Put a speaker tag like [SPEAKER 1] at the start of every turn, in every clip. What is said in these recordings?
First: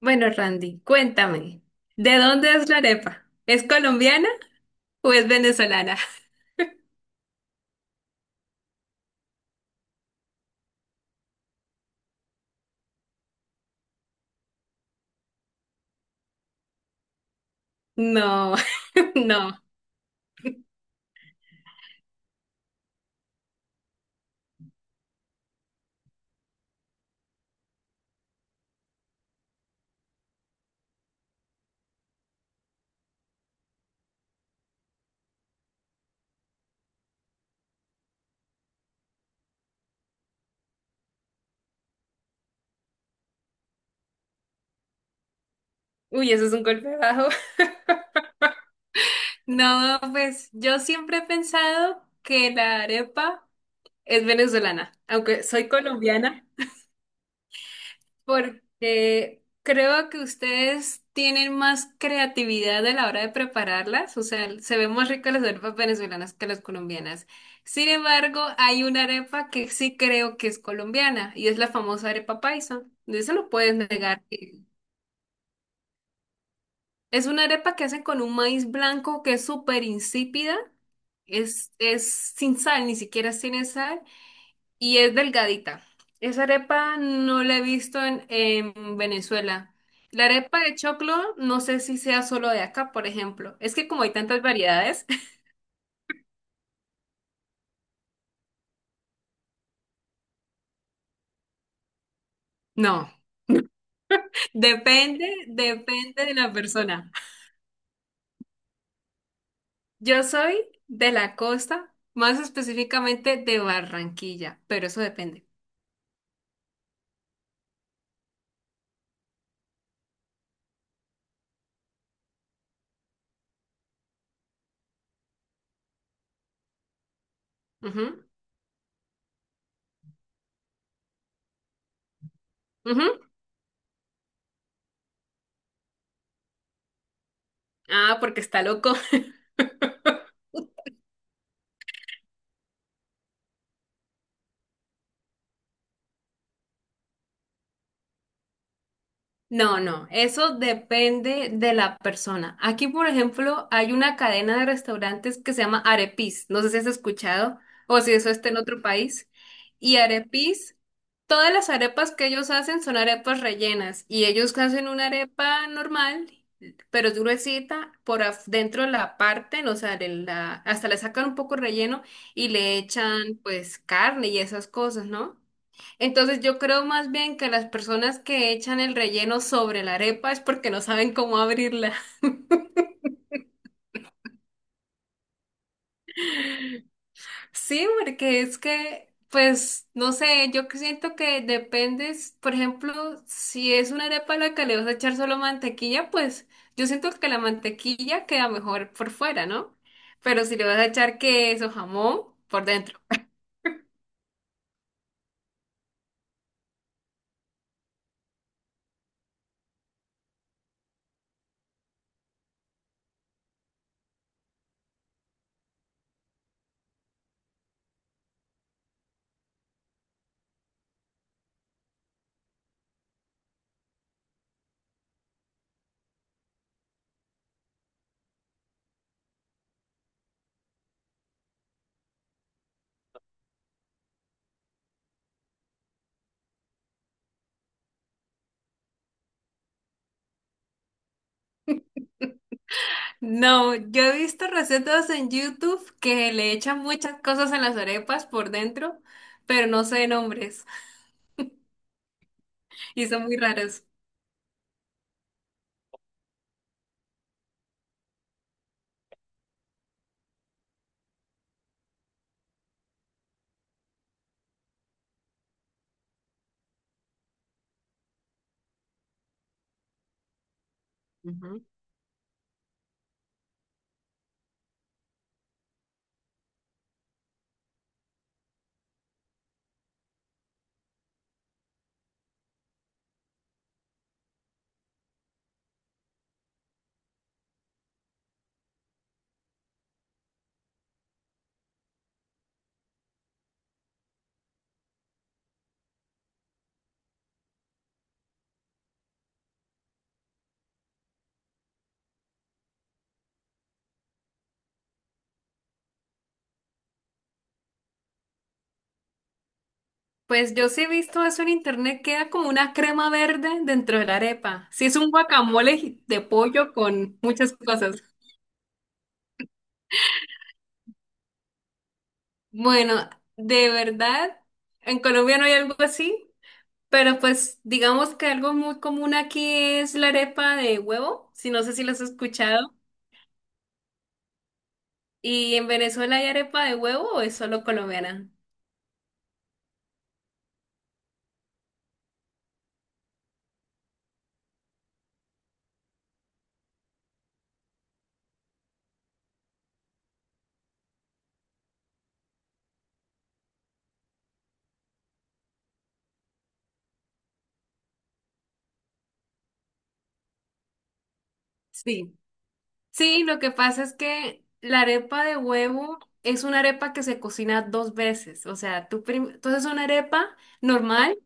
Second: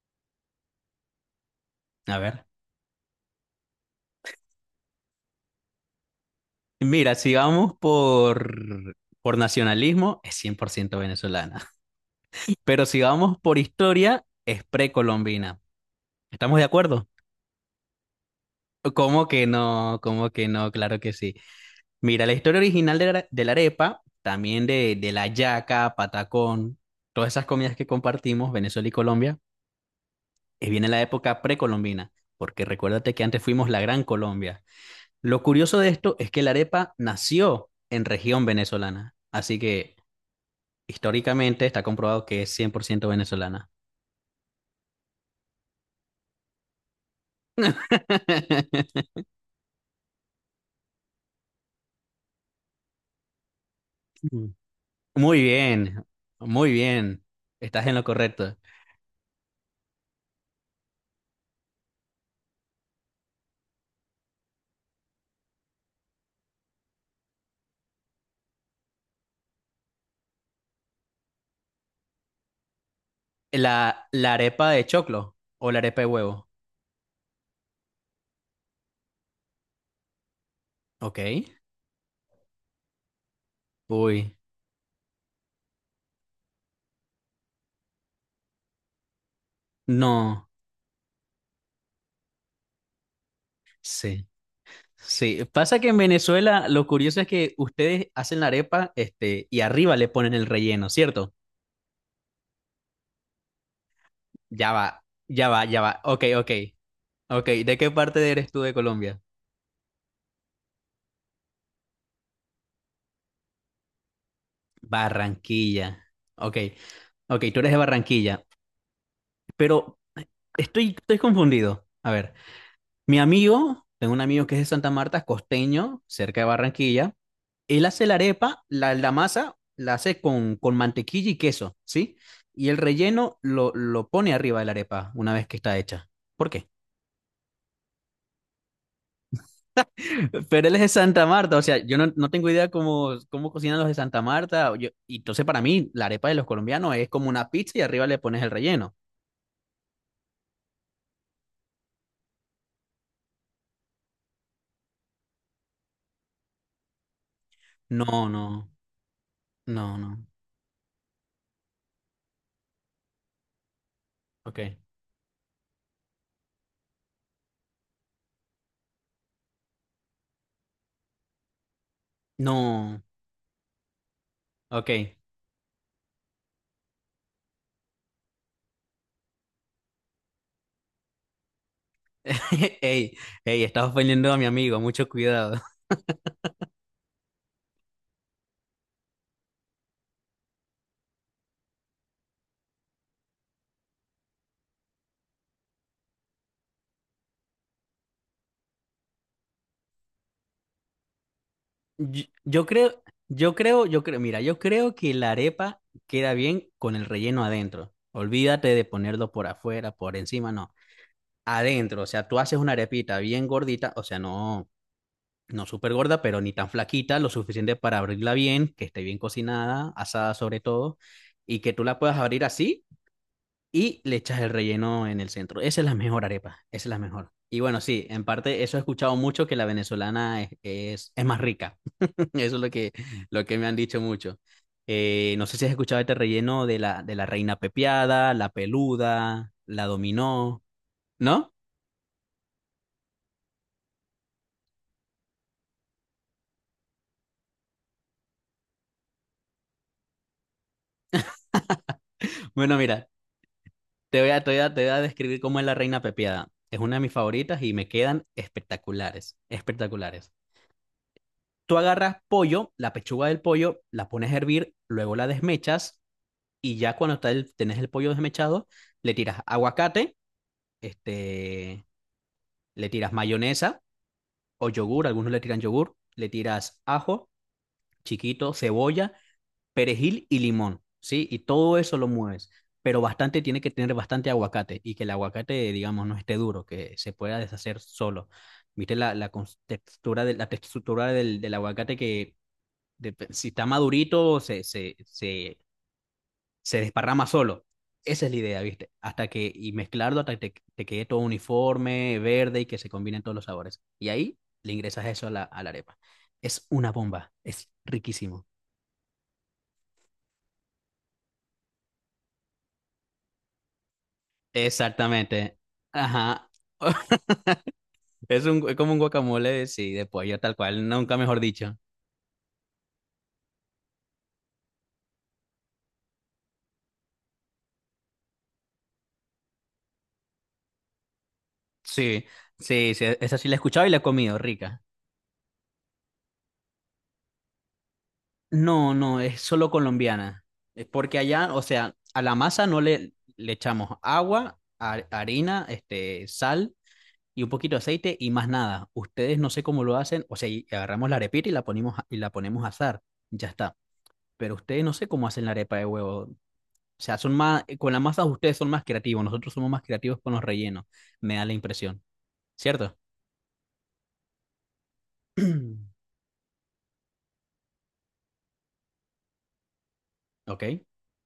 [SPEAKER 1] Bueno, Randy, cuéntame, ¿de
[SPEAKER 2] A ver.
[SPEAKER 1] dónde es la arepa? ¿Es colombiana o es venezolana?
[SPEAKER 2] Mira, si vamos por nacionalismo, es 100% venezolana. Pero si vamos por historia, es precolombina. ¿Estamos de acuerdo?
[SPEAKER 1] No,
[SPEAKER 2] ¿Cómo que
[SPEAKER 1] no.
[SPEAKER 2] no? ¿Cómo que no? Claro que sí. Mira, la historia original de la arepa, también de la yaca, patacón, todas esas comidas que compartimos, Venezuela y Colombia, viene en la época precolombina, porque recuérdate que antes fuimos la Gran Colombia. Lo curioso de esto es que la arepa nació en región venezolana, así que históricamente está comprobado que es 100% venezolana.
[SPEAKER 1] Uy, eso es un golpe bajo. No, pues yo siempre he pensado que la arepa es
[SPEAKER 2] Mm.
[SPEAKER 1] venezolana,
[SPEAKER 2] Muy
[SPEAKER 1] aunque soy
[SPEAKER 2] bien,
[SPEAKER 1] colombiana.
[SPEAKER 2] muy bien. Estás en lo correcto.
[SPEAKER 1] Porque creo que ustedes tienen más creatividad a la hora de prepararlas, o sea, se ven más ricas las arepas venezolanas que las colombianas. Sin embargo, hay una arepa que sí creo que es colombiana y es la famosa arepa paisa. De eso no puedes
[SPEAKER 2] La,
[SPEAKER 1] negar.
[SPEAKER 2] la arepa de choclo o la arepa de huevo.
[SPEAKER 1] Es una arepa que hacen con un maíz blanco que es súper insípida,
[SPEAKER 2] Ok.
[SPEAKER 1] es sin sal, ni siquiera tiene sal.
[SPEAKER 2] Uy,
[SPEAKER 1] Y es delgadita. Esa arepa no la he visto en Venezuela. La
[SPEAKER 2] no.
[SPEAKER 1] arepa de choclo, no sé si sea solo de acá, por ejemplo. Es que como hay
[SPEAKER 2] Sí,
[SPEAKER 1] tantas variedades,
[SPEAKER 2] sí. Pasa que en Venezuela lo curioso es que ustedes hacen la arepa, y arriba le ponen el relleno, ¿cierto?
[SPEAKER 1] no.
[SPEAKER 2] Ya va,
[SPEAKER 1] Depende,
[SPEAKER 2] ya va, ya va. Ok,
[SPEAKER 1] depende de
[SPEAKER 2] ok.
[SPEAKER 1] la persona.
[SPEAKER 2] Ok, ¿de qué parte eres tú de Colombia?
[SPEAKER 1] Yo soy de la costa, más específicamente de Barranquilla, pero eso depende.
[SPEAKER 2] Barranquilla. Ok, ok, tú eres de Barranquilla. Pero estoy confundido. A ver, mi amigo, tengo un amigo que es de Santa Marta, es costeño, cerca de Barranquilla. Él hace la arepa, la masa la hace con mantequilla y queso, ¿sí? Y el
[SPEAKER 1] Ujú, ujú.
[SPEAKER 2] relleno lo pone arriba de la arepa una vez que está hecha. ¿Por qué?
[SPEAKER 1] Ah, porque está loco.
[SPEAKER 2] Pero él es de Santa Marta, o sea, yo no, no tengo idea cómo cocinan los de Santa Marta. Y entonces para mí la arepa de los colombianos es como una pizza y arriba le pones el relleno.
[SPEAKER 1] No, no, eso depende de la persona. Aquí, por ejemplo, hay una cadena de restaurantes que se llama Arepis. No sé si has escuchado o si
[SPEAKER 2] No,
[SPEAKER 1] eso está en
[SPEAKER 2] no,
[SPEAKER 1] otro país. Y
[SPEAKER 2] no, no.
[SPEAKER 1] Arepis, todas las arepas que ellos hacen son arepas rellenas y ellos
[SPEAKER 2] Ok.
[SPEAKER 1] hacen una arepa normal, pero es gruesita, dentro la parten, o sea, hasta le sacan un poco relleno y le
[SPEAKER 2] No,
[SPEAKER 1] echan pues carne y esas
[SPEAKER 2] ok.
[SPEAKER 1] cosas, ¿no? Entonces yo creo más bien que las personas que echan el relleno sobre la arepa es porque no saben cómo abrirla.
[SPEAKER 2] Ey, ey, estás ofendiendo a mi amigo, mucho cuidado.
[SPEAKER 1] Sí, porque es que, pues, no sé, yo que siento que depende, por ejemplo, si es una arepa a la que le vas a echar solo mantequilla, pues yo siento que la mantequilla queda mejor por fuera, ¿no? Pero si le vas a echar queso,
[SPEAKER 2] Yo,
[SPEAKER 1] jamón, por
[SPEAKER 2] yo
[SPEAKER 1] dentro.
[SPEAKER 2] creo, yo creo, mira, yo creo que la arepa queda bien con el relleno adentro. Olvídate de ponerlo por afuera, por encima, no. Adentro, o sea, tú haces una arepita bien gordita, o sea, no, no súper gorda, pero ni tan flaquita, lo suficiente para abrirla bien, que esté bien cocinada, asada sobre todo, y que tú la puedas abrir así y le echas el relleno en el centro. Esa es la mejor arepa, esa es la mejor. Y bueno, sí, en parte eso he escuchado mucho que la venezolana es más rica. Eso es lo que me han dicho mucho. No sé si has escuchado este relleno de la reina pepiada, la peluda, la dominó, ¿no?
[SPEAKER 1] No, yo he visto recetas en YouTube que le echan muchas cosas en las arepas por dentro, pero no sé nombres.
[SPEAKER 2] Bueno,
[SPEAKER 1] Y
[SPEAKER 2] mira,
[SPEAKER 1] son muy raros.
[SPEAKER 2] te voy a, te voy a, te voy a describir cómo es la reina pepiada. Es una de mis favoritas y me quedan espectaculares, espectaculares. Tú agarras pollo, la pechuga del pollo, la pones a hervir, luego la desmechas y ya cuando está tenés el pollo desmechado, le tiras aguacate, este, le tiras mayonesa o yogur, algunos le tiran yogur, le tiras ajo chiquito, cebolla, perejil y limón, ¿sí? Y todo eso lo mueves, pero bastante tiene que tener bastante aguacate y que el aguacate, digamos, no esté duro, que se pueda deshacer solo. ¿Viste la textura, la textura del aguacate que si está madurito se desparrama solo? Esa es la idea, ¿viste? Y mezclarlo hasta que te quede todo uniforme, verde y que se combinen todos los sabores. Y ahí le ingresas eso a la arepa. Es una bomba, es riquísimo.
[SPEAKER 1] Pues yo sí he visto eso en internet, queda como una crema verde dentro de la arepa. Sí, es un
[SPEAKER 2] Exactamente.
[SPEAKER 1] guacamole de
[SPEAKER 2] Ajá.
[SPEAKER 1] pollo con muchas cosas.
[SPEAKER 2] Es como un guacamole, sí, de pollo, tal cual, nunca mejor dicho.
[SPEAKER 1] Bueno, de verdad, en Colombia no hay algo así, pero pues digamos que algo muy común aquí es la arepa de huevo, si no sé si lo has
[SPEAKER 2] Sí,
[SPEAKER 1] escuchado.
[SPEAKER 2] sí, sí, esa sí la he escuchado y la he comido, rica.
[SPEAKER 1] ¿Y en Venezuela hay arepa de huevo o es solo colombiana?
[SPEAKER 2] No, no, es solo colombiana. Es porque allá, o sea, a la masa no le echamos agua, harina, sal y un poquito de aceite y más nada. Ustedes no sé cómo lo hacen, o sea, y agarramos la arepita y y la ponemos a asar, ya está. Pero ustedes no sé cómo hacen la arepa de huevo. O sea, son más, con la masa ustedes son más creativos, nosotros somos más creativos con los rellenos, me da la impresión,
[SPEAKER 1] Sí.
[SPEAKER 2] ¿cierto?
[SPEAKER 1] Sí, lo que pasa es que la arepa de huevo es una arepa que se cocina dos veces. O sea, entonces una arepa
[SPEAKER 2] Ok,
[SPEAKER 1] normal,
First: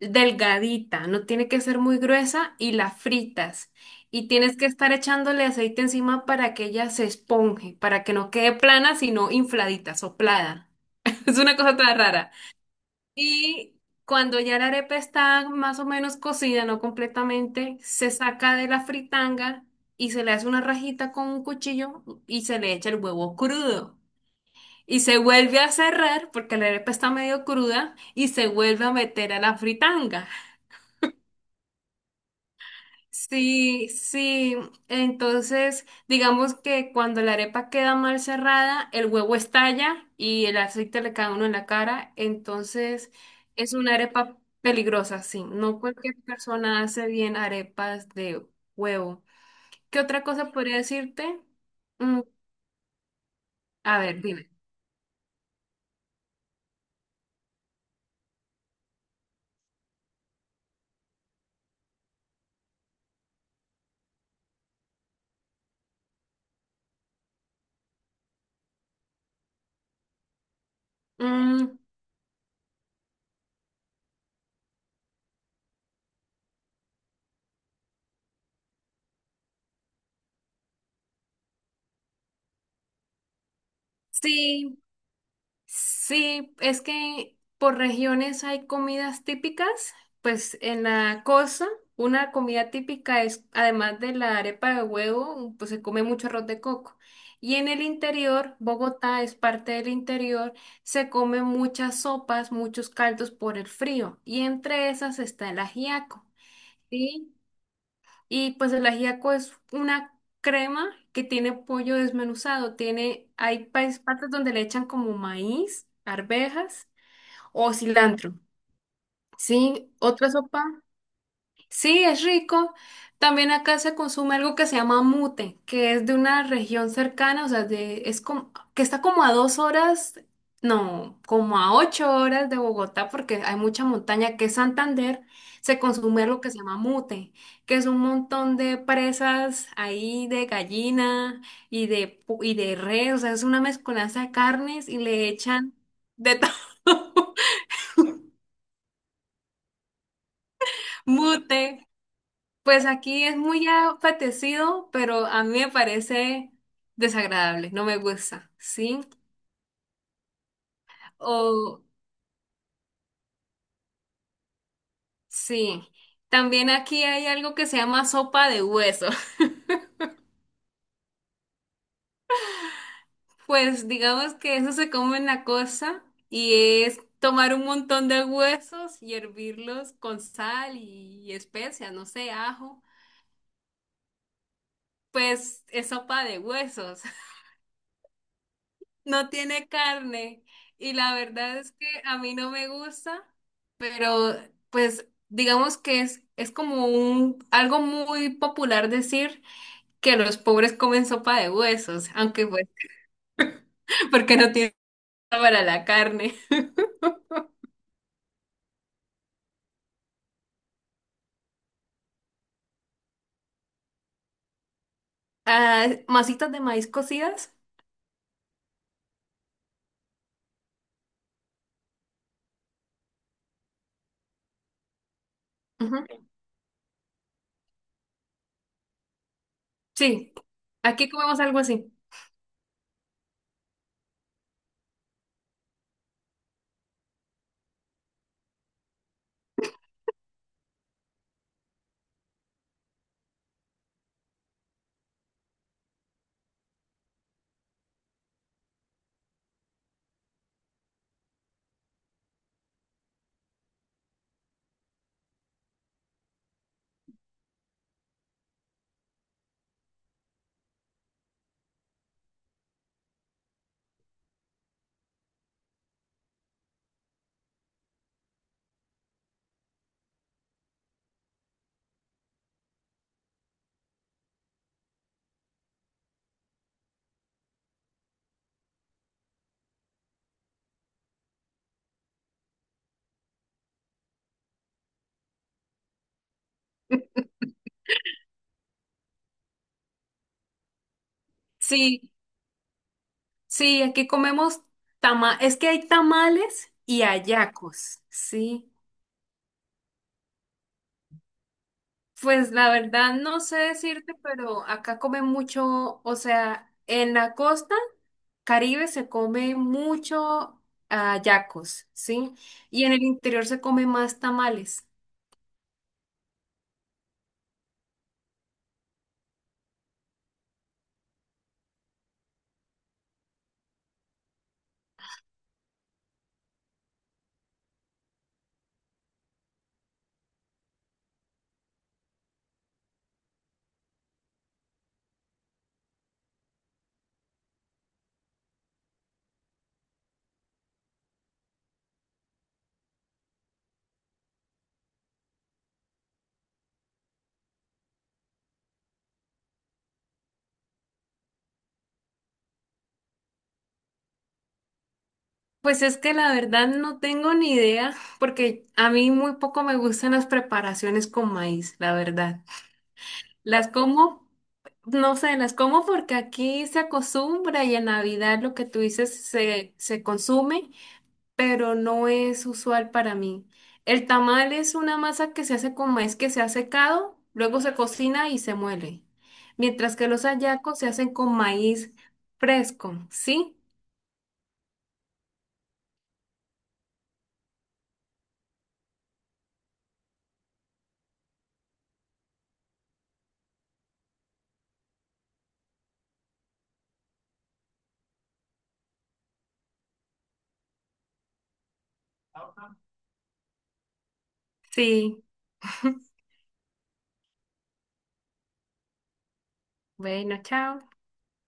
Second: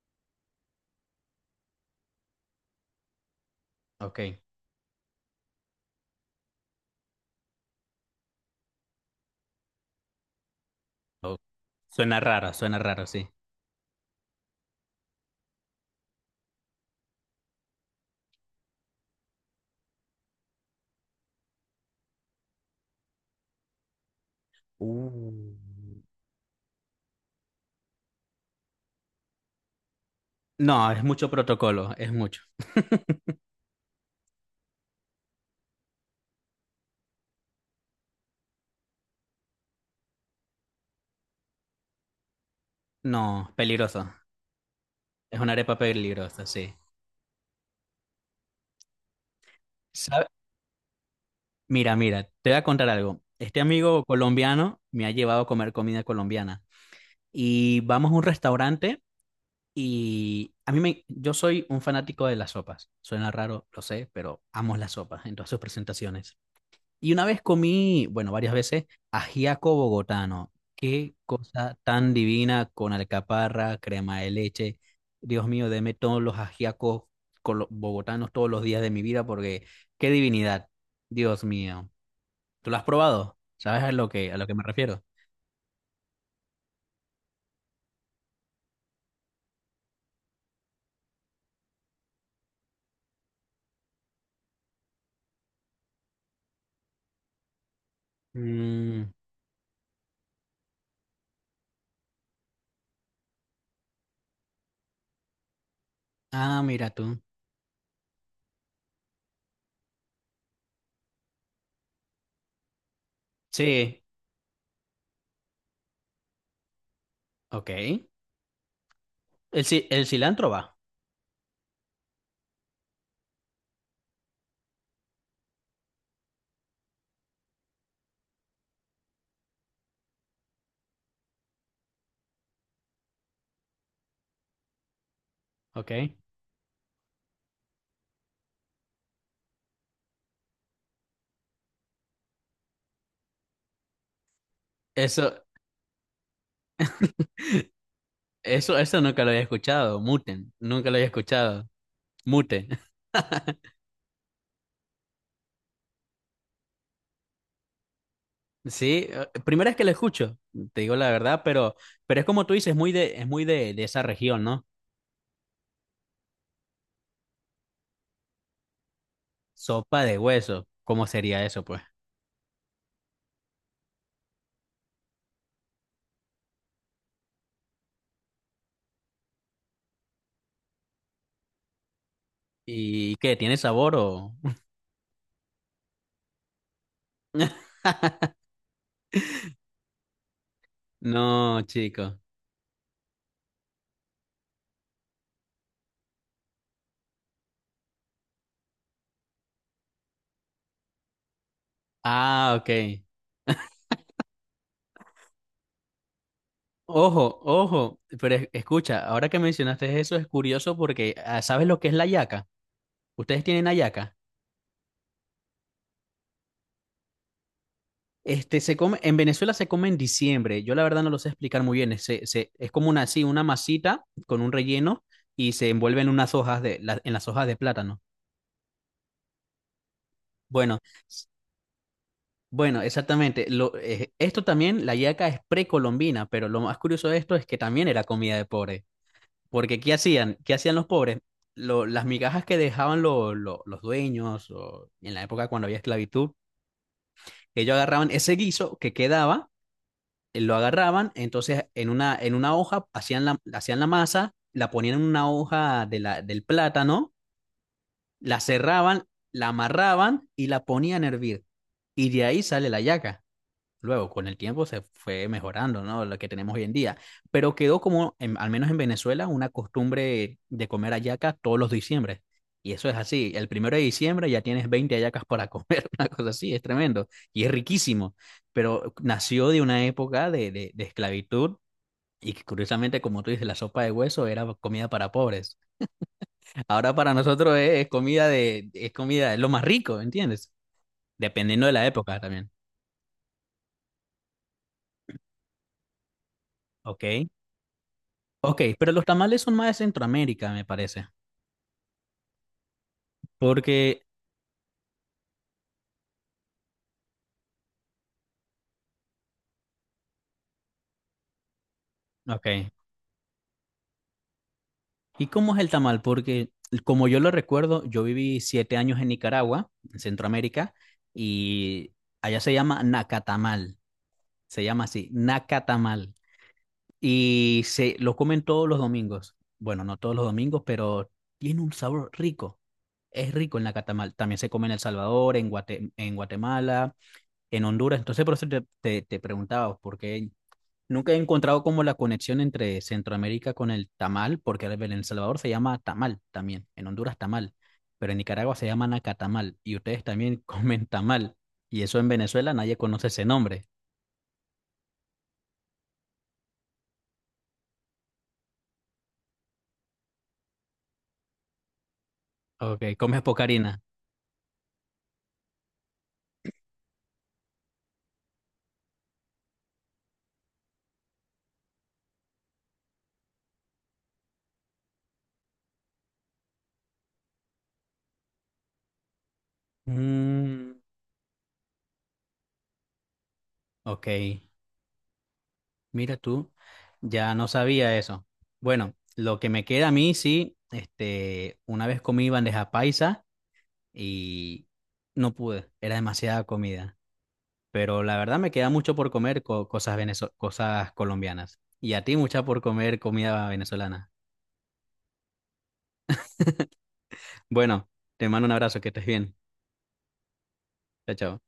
[SPEAKER 1] delgadita, no tiene que ser muy gruesa y la fritas.
[SPEAKER 2] ok.
[SPEAKER 1] Y tienes que estar echándole aceite encima para que ella se esponje, para que no quede plana, sino infladita, soplada.
[SPEAKER 2] o-
[SPEAKER 1] Es una cosa tan rara.
[SPEAKER 2] Suena raro, sí.
[SPEAKER 1] Y cuando ya la arepa está más o menos cocida, no completamente, se saca de la fritanga y se le hace una rajita con un cuchillo y se le echa el huevo crudo. Y se
[SPEAKER 2] Uh.
[SPEAKER 1] vuelve a cerrar porque la arepa está medio cruda y se vuelve a meter a la fritanga.
[SPEAKER 2] No, es mucho protocolo, es mucho.
[SPEAKER 1] Sí, sí. Entonces, digamos que cuando la arepa queda mal cerrada, el huevo estalla y el aceite le cae a uno en la cara. Entonces,
[SPEAKER 2] No,
[SPEAKER 1] es una
[SPEAKER 2] peligroso.
[SPEAKER 1] arepa peligrosa,
[SPEAKER 2] Es
[SPEAKER 1] sí.
[SPEAKER 2] una arepa
[SPEAKER 1] No cualquier
[SPEAKER 2] peligrosa, sí.
[SPEAKER 1] persona hace bien arepas de huevo. ¿Qué otra
[SPEAKER 2] ¿Sabe?
[SPEAKER 1] cosa podría decirte?
[SPEAKER 2] Mira,
[SPEAKER 1] Mm,
[SPEAKER 2] mira, te voy a contar algo. Este
[SPEAKER 1] a
[SPEAKER 2] amigo
[SPEAKER 1] ver, dime.
[SPEAKER 2] colombiano me ha llevado a comer comida colombiana y vamos a un restaurante y yo soy un fanático de las sopas. Suena raro, lo sé, pero amo las sopas en todas sus presentaciones. Y una vez comí, bueno, varias veces, ajiaco bogotano. Qué cosa
[SPEAKER 1] Mm,
[SPEAKER 2] tan divina con alcaparra, crema de leche. Dios mío, deme todos los ajiacos bogotanos todos los días de mi vida porque qué divinidad. Dios mío. ¿Tú lo has probado? ¿Sabes a lo que me
[SPEAKER 1] sí.
[SPEAKER 2] refiero?
[SPEAKER 1] Sí, es que por regiones hay comidas típicas. Pues en la costa, una comida típica es, además de la arepa de huevo, pues se come mucho arroz de coco. Y en el interior,
[SPEAKER 2] Mm,
[SPEAKER 1] Bogotá es parte del interior, se come muchas sopas, muchos caldos por el frío. Y entre esas está el ajiaco.
[SPEAKER 2] ah, mira tú.
[SPEAKER 1] ¿Sí? Y pues el ajiaco es una crema que tiene pollo desmenuzado. Tiene,
[SPEAKER 2] Sí,
[SPEAKER 1] partes donde le echan como maíz, arvejas
[SPEAKER 2] ok.
[SPEAKER 1] o
[SPEAKER 2] El,
[SPEAKER 1] cilantro.
[SPEAKER 2] ci-
[SPEAKER 1] Sí,
[SPEAKER 2] el
[SPEAKER 1] otra
[SPEAKER 2] cilantro
[SPEAKER 1] sopa.
[SPEAKER 2] va,
[SPEAKER 1] Sí, es rico. También acá se consume algo que se llama mute, que es de una región cercana, o sea, de, es como, que está como a dos horas, no, como a ocho horas de Bogotá, porque hay mucha montaña, que es Santander, se
[SPEAKER 2] ok.
[SPEAKER 1] consume lo que se llama mute, que es un montón de presas ahí de gallina y de, y de res, o sea, es una mezcolanza de carnes y le
[SPEAKER 2] Eso,
[SPEAKER 1] echan de todo.
[SPEAKER 2] eso nunca lo había escuchado. Muten, nunca lo había escuchado.
[SPEAKER 1] Mute.
[SPEAKER 2] Mute.
[SPEAKER 1] Pues aquí es muy apetecido, pero a mí me parece desagradable, no me gusta, ¿sí?
[SPEAKER 2] Sí, primera vez que lo escucho, te digo la verdad, pero,
[SPEAKER 1] O
[SPEAKER 2] pero es como tú dices, es muy de esa región, ¿no?
[SPEAKER 1] sí, también aquí hay algo que se llama sopa de hueso.
[SPEAKER 2] Sopa de hueso, ¿cómo sería eso, pues?
[SPEAKER 1] Pues digamos que eso se come en la costa y es tomar un montón de huesos y hervirlos con sal y especias, no sé, ajo.
[SPEAKER 2] ¿Y qué? ¿Tiene sabor o?
[SPEAKER 1] Pues es sopa de huesos. No tiene carne y la verdad
[SPEAKER 2] No,
[SPEAKER 1] es que
[SPEAKER 2] chico.
[SPEAKER 1] a mí no me gusta, pero pues digamos que es como un algo muy popular decir que los pobres comen sopa de huesos, aunque
[SPEAKER 2] Ah,
[SPEAKER 1] pues
[SPEAKER 2] ok.
[SPEAKER 1] porque no tienen para la carne.
[SPEAKER 2] Ojo, ojo, pero escucha, ahora que mencionaste eso es curioso porque ¿sabes lo que es la yaca? ¿Ustedes tienen hallaca?
[SPEAKER 1] Ah, masitas de maíz cocidas.
[SPEAKER 2] Se come, en Venezuela se come en diciembre. Yo la verdad no lo sé explicar muy bien. Es como una, así, una masita con un relleno y se envuelve
[SPEAKER 1] Ujú.
[SPEAKER 2] en unas hojas en las hojas de plátano.
[SPEAKER 1] Sí,
[SPEAKER 2] Bueno,
[SPEAKER 1] aquí
[SPEAKER 2] s-
[SPEAKER 1] comemos algo así.
[SPEAKER 2] bueno, exactamente. Esto también, la yaca es precolombina, pero lo más curioso de esto es que también era comida de pobre. Porque ¿qué hacían? ¿Qué hacían los pobres? Las migajas que dejaban los dueños o en la época cuando había esclavitud, ellos agarraban ese guiso que quedaba, lo agarraban, entonces en una hoja hacían la masa, la ponían en una hoja del plátano, la cerraban, la amarraban y la ponían a hervir. Y de ahí sale la yaca. Luego, con el tiempo se fue mejorando, ¿no? Lo que tenemos hoy en día. Pero quedó como, al menos en Venezuela, una costumbre de comer hallaca todos los diciembre. Y eso es así. El 1 de diciembre ya tienes 20 hallacas para comer, una cosa así, es tremendo. Y es riquísimo. Pero nació de una época de esclavitud y que curiosamente, como tú dices, la sopa de hueso era comida para pobres. Ahora para nosotros es comida de, es comida, es lo más rico, ¿entiendes? Dependiendo de la
[SPEAKER 1] Sí,
[SPEAKER 2] época también.
[SPEAKER 1] sí, aquí comemos tama, es que hay tamales y
[SPEAKER 2] Ok.
[SPEAKER 1] hallacos,
[SPEAKER 2] Ok,
[SPEAKER 1] sí.
[SPEAKER 2] pero los tamales son más de Centroamérica, me parece.
[SPEAKER 1] Pues la verdad no sé
[SPEAKER 2] Porque,
[SPEAKER 1] decirte, pero acá comen mucho, o sea, en la costa Caribe se come mucho ah, yacos, ¿sí?
[SPEAKER 2] ok.
[SPEAKER 1] Y en el interior se come más tamales.
[SPEAKER 2] ¿Y cómo es el tamal? Porque, como yo lo recuerdo, yo viví 7 años en Nicaragua, en Centroamérica, y allá se llama nacatamal. Se llama así, nacatamal. Y se lo comen todos los domingos. Bueno, no todos los domingos, pero tiene un sabor rico. Es rico en la catamal. También se come en El Salvador, en Guatemala, en Honduras. Entonces, por eso te preguntaba, porque nunca he encontrado como la conexión entre Centroamérica con el tamal, porque en El Salvador se llama tamal también, en Honduras tamal, pero en Nicaragua se llama nacatamal y ustedes también comen tamal. Y eso en Venezuela nadie conoce ese nombre.
[SPEAKER 1] Pues es que la verdad no tengo ni idea, porque a mí muy poco me gustan las preparaciones con maíz, la verdad.
[SPEAKER 2] Ok, comes
[SPEAKER 1] Las
[SPEAKER 2] pocarina.
[SPEAKER 1] como, no sé, las como porque aquí se acostumbra y en Navidad lo que tú dices se consume. Pero no es usual para mí. El tamal es una masa que se hace con maíz que se ha secado, luego se cocina y se muele, mientras que los hallacos
[SPEAKER 2] Mm,
[SPEAKER 1] se hacen con maíz fresco, ¿sí?
[SPEAKER 2] ok. Mira tú, ya no sabía eso. Bueno, lo que me queda a mí, sí, una vez comí bandeja paisa y no pude, era demasiada comida. Pero la verdad me queda mucho por comer cosas colombianas. Y a ti mucha por comer comida venezolana.
[SPEAKER 1] Sí.
[SPEAKER 2] Bueno, te mando un abrazo, que estés bien.
[SPEAKER 1] Bueno, chao.
[SPEAKER 2] Chao, chao.